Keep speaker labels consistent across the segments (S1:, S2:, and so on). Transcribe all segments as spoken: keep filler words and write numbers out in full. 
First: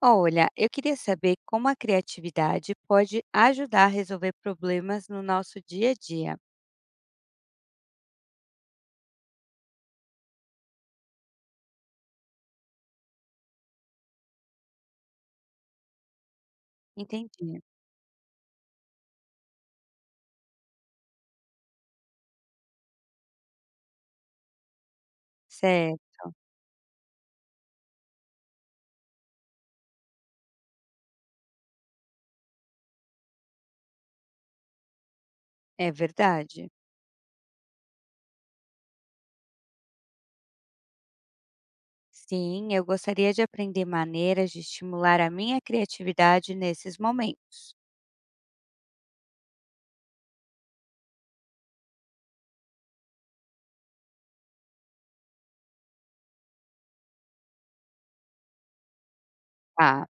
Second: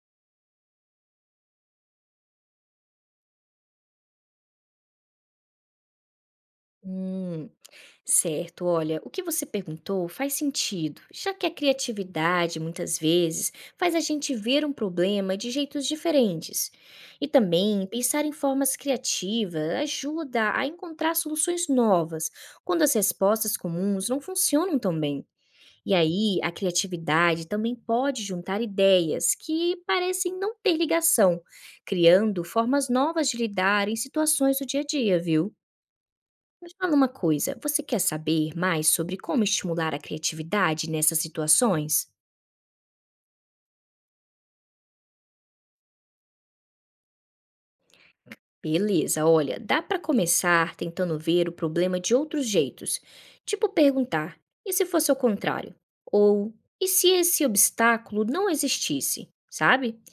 S1: Olha, eu queria saber como a criatividade pode ajudar a resolver problemas no nosso dia a dia.
S2: Hum, Certo. Olha, o que você perguntou faz sentido, já que a criatividade muitas vezes faz a gente ver um problema de jeitos diferentes. E
S1: Entendi.
S2: também pensar em formas criativas ajuda a encontrar soluções novas quando as respostas comuns não funcionam tão bem. E
S1: Certo,
S2: aí, a criatividade também pode juntar ideias que parecem não ter ligação, criando formas novas de lidar em situações do dia a dia, viu?
S1: é
S2: Me
S1: verdade.
S2: fala uma coisa, você quer saber mais sobre como estimular a criatividade nessas situações?
S1: Sim, eu gostaria de aprender maneiras de estimular a minha criatividade nesses momentos.
S2: Beleza, olha, dá para começar tentando ver o problema de outros jeitos, tipo perguntar: e se fosse ao contrário? Ou e se esse obstáculo não existisse? Sabe?
S1: Tá,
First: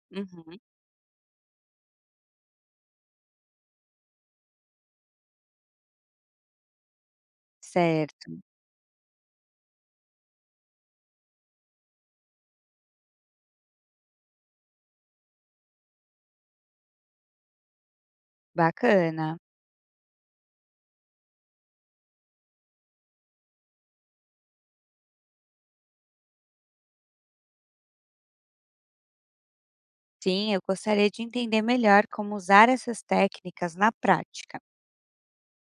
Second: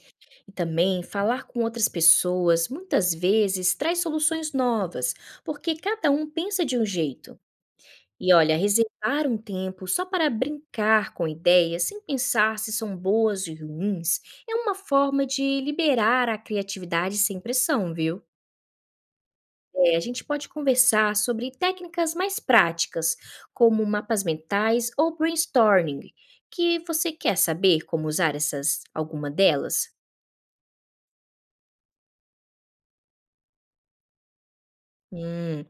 S2: E
S1: uhum,
S2: também falar com outras pessoas muitas vezes traz soluções novas, porque cada um pensa de um jeito.
S1: certo,
S2: E olha, reservar um tempo só para brincar com ideias, sem pensar se são boas ou ruins, é uma forma de liberar a criatividade sem pressão, viu?
S1: bacana.
S2: É, a gente pode conversar sobre técnicas mais práticas, como mapas mentais ou brainstorming, que você quer saber como usar essas, alguma delas?
S1: Sim, eu gostaria de entender melhor como usar essas técnicas na prática.
S2: Hum,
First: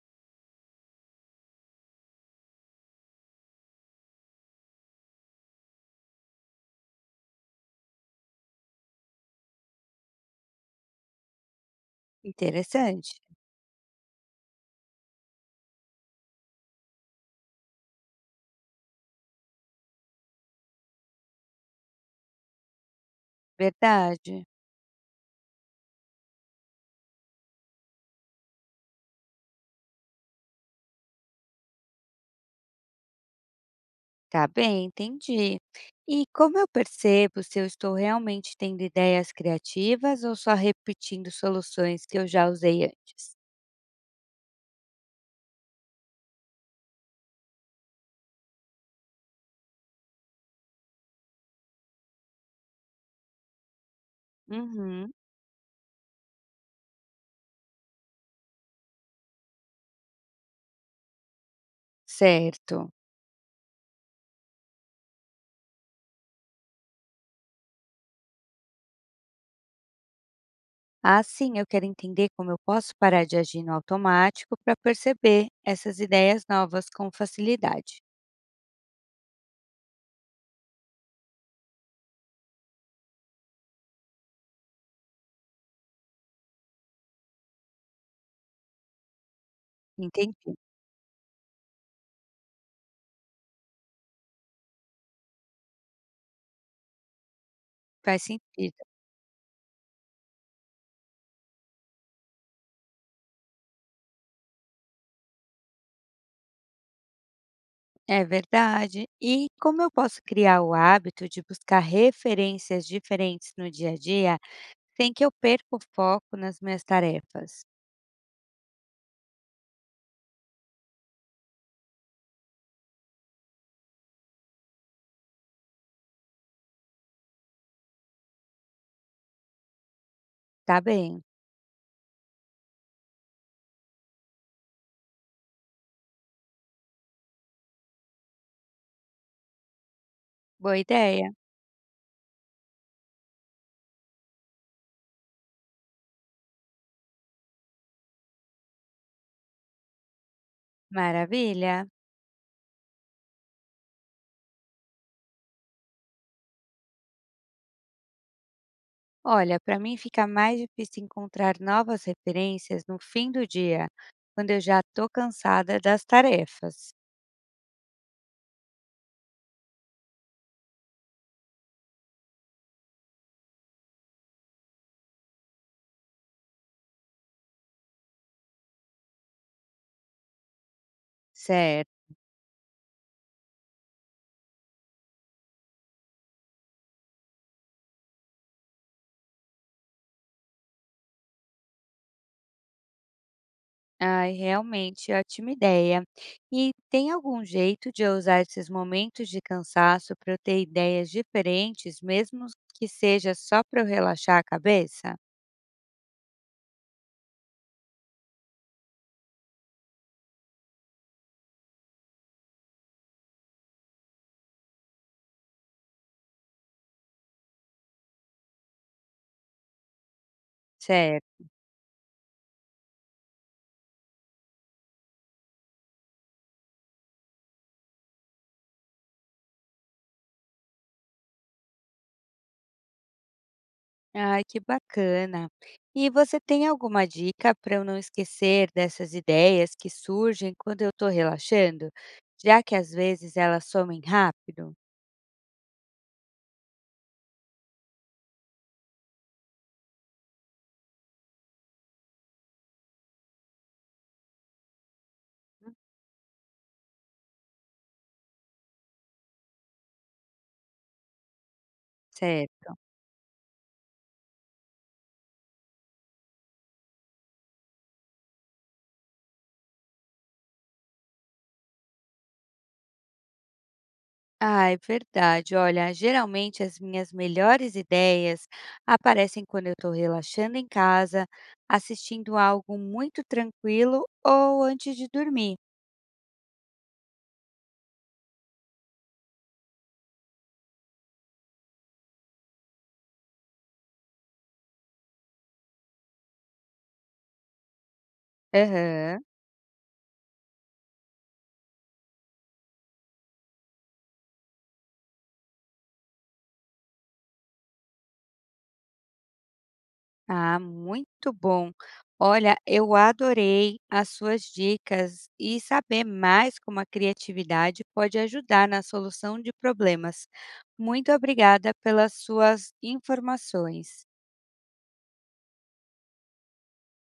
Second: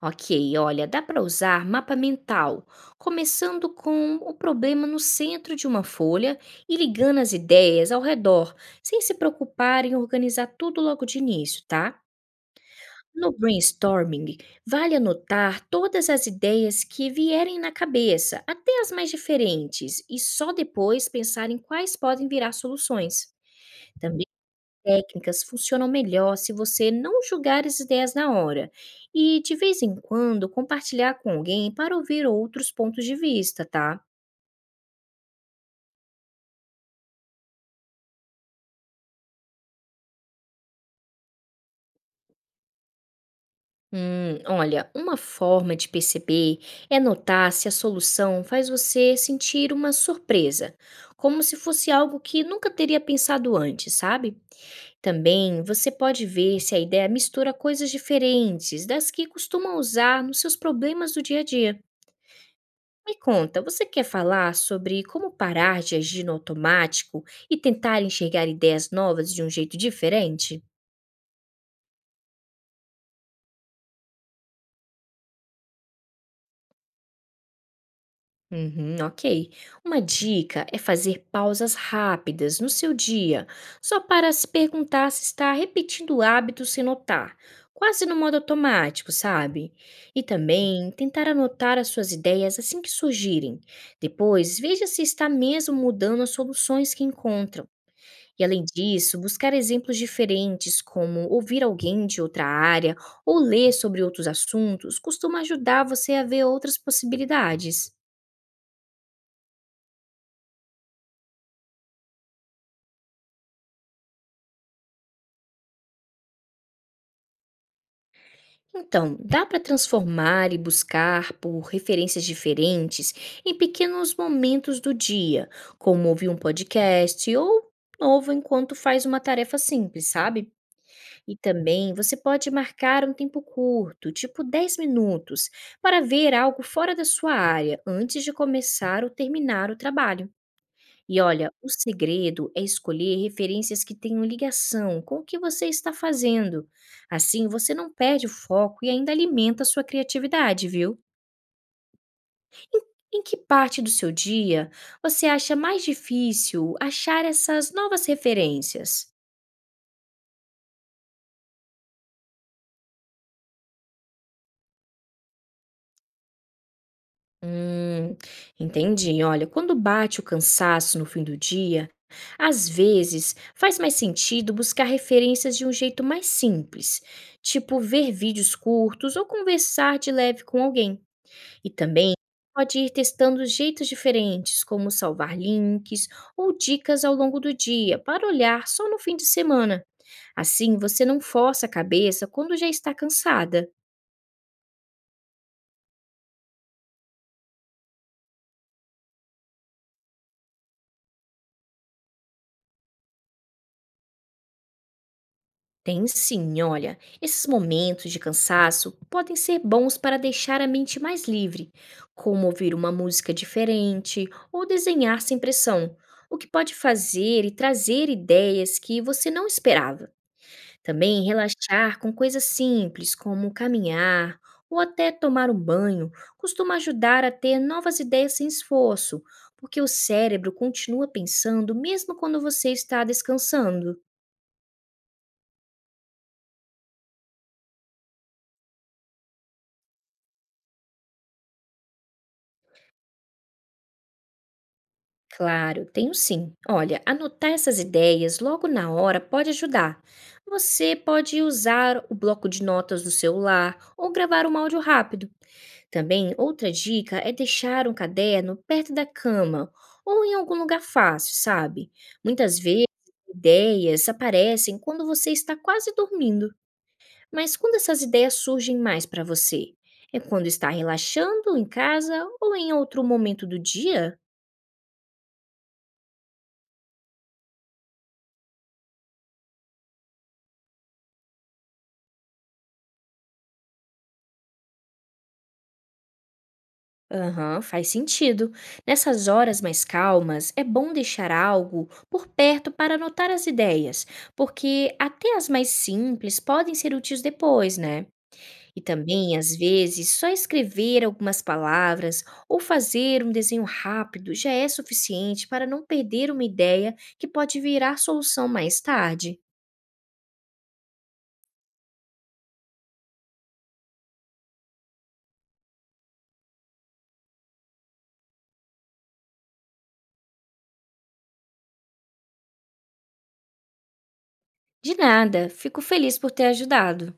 S2: ok, olha, dá para usar mapa mental, começando com o problema no centro de uma folha e ligando as ideias ao redor, sem se preocupar em organizar tudo logo de início, tá?
S1: Interessante,
S2: No brainstorming, vale anotar todas as ideias que vierem na cabeça, até as mais diferentes, e só depois pensar em quais podem virar soluções. Também
S1: verdade.
S2: técnicas funcionam melhor se você não julgar as ideias na hora e, de vez em quando, compartilhar com alguém para ouvir outros pontos de vista, tá?
S1: Tá bem, entendi. E como eu percebo se eu estou realmente tendo ideias criativas ou só repetindo soluções que eu já usei antes?
S2: Hum, olha, uma forma de perceber é notar se a solução faz você sentir uma surpresa, como se fosse algo que nunca teria pensado antes, sabe?
S1: Uhum.
S2: Também você pode ver se a ideia mistura coisas diferentes das que costuma usar nos seus problemas do dia a dia.
S1: Certo.
S2: Me conta, você quer falar sobre como parar de agir no automático e tentar enxergar ideias novas de um jeito diferente?
S1: Assim, eu quero entender como eu posso parar de agir no automático para perceber essas ideias novas com facilidade.
S2: Uhum, ok. Uma dica é fazer pausas rápidas no seu dia, só para se perguntar se está repetindo hábitos sem notar, quase no modo automático, sabe? E
S1: Entendi.
S2: também tentar anotar as suas ideias assim que surgirem. Depois, veja se está mesmo mudando as soluções que encontra.
S1: Faz
S2: E além
S1: sentido.
S2: disso, buscar exemplos diferentes, como ouvir alguém de outra área ou ler sobre outros assuntos, costuma ajudar você a ver outras possibilidades.
S1: É verdade. E como eu posso criar o hábito de buscar referências diferentes no dia a dia sem que eu perca o foco nas minhas tarefas?
S2: Então, dá para transformar e buscar por referências diferentes em pequenos momentos do dia, como ouvir um podcast ou novo enquanto faz uma tarefa simples, sabe?
S1: Tá bem,
S2: E também você pode marcar um tempo curto, tipo dez minutos, para ver algo fora da sua área antes de começar ou terminar o trabalho.
S1: boa
S2: E
S1: ideia,
S2: olha, o segredo é escolher referências que tenham ligação com o que você está fazendo. Assim você não perde o foco e ainda alimenta a sua criatividade, viu?
S1: maravilha.
S2: Em que parte do seu dia você acha mais difícil achar essas novas referências?
S1: Olha, para mim fica mais difícil encontrar novas referências no fim do dia, quando eu já estou cansada das tarefas.
S2: Hum, entendi. Olha, quando bate o cansaço no fim do dia, às vezes faz mais sentido buscar referências de um jeito mais simples, tipo ver vídeos curtos ou conversar de leve com alguém. E
S1: Certo.
S2: também pode ir testando jeitos diferentes, como salvar links ou dicas ao longo do dia, para olhar só no fim de semana. Assim, você não força a cabeça quando já está cansada.
S1: Ai, realmente ótima ideia. E tem algum jeito de eu usar esses momentos de cansaço para eu ter ideias diferentes, mesmo que seja só para eu relaxar a cabeça?
S2: Tem sim, olha. Esses momentos de cansaço podem ser bons para deixar a mente mais livre, como ouvir uma música diferente ou desenhar sem pressão, o que pode fazer e trazer ideias que você não esperava. Também
S1: Certo.
S2: relaxar com coisas simples, como caminhar ou até tomar um banho, costuma ajudar a ter novas ideias sem esforço, porque o cérebro continua pensando mesmo quando você está descansando.
S1: Ai, que bacana. E você tem alguma dica para eu não esquecer dessas ideias que surgem quando eu estou relaxando? Já que às vezes elas somem rápido?
S2: Claro, tenho sim. Olha, anotar essas ideias logo na hora pode ajudar. Você pode usar o bloco de notas do celular ou gravar um áudio rápido. Também, outra dica é deixar um caderno perto da cama ou em algum lugar fácil, sabe? Muitas
S1: Certo.
S2: vezes, ideias aparecem quando você está quase dormindo. Mas quando essas ideias surgem mais para você? É quando está relaxando em casa ou em outro momento do dia?
S1: Ah, é verdade. Olha, geralmente as minhas melhores ideias aparecem quando eu estou relaxando em casa, assistindo algo muito tranquilo ou antes de dormir.
S2: Aham, faz sentido. Nessas horas mais calmas, é bom deixar algo por perto para anotar as ideias, porque até as mais simples podem ser úteis depois, né? E
S1: Aham.
S2: também, às vezes, só escrever algumas palavras ou fazer um desenho rápido já é suficiente para não perder uma ideia que pode virar solução mais tarde.
S1: Ah, muito bom. Olha, eu adorei as suas dicas e saber mais como a criatividade pode ajudar na solução de problemas. Muito obrigada pelas suas informações.
S2: De nada, fico feliz por ter ajudado.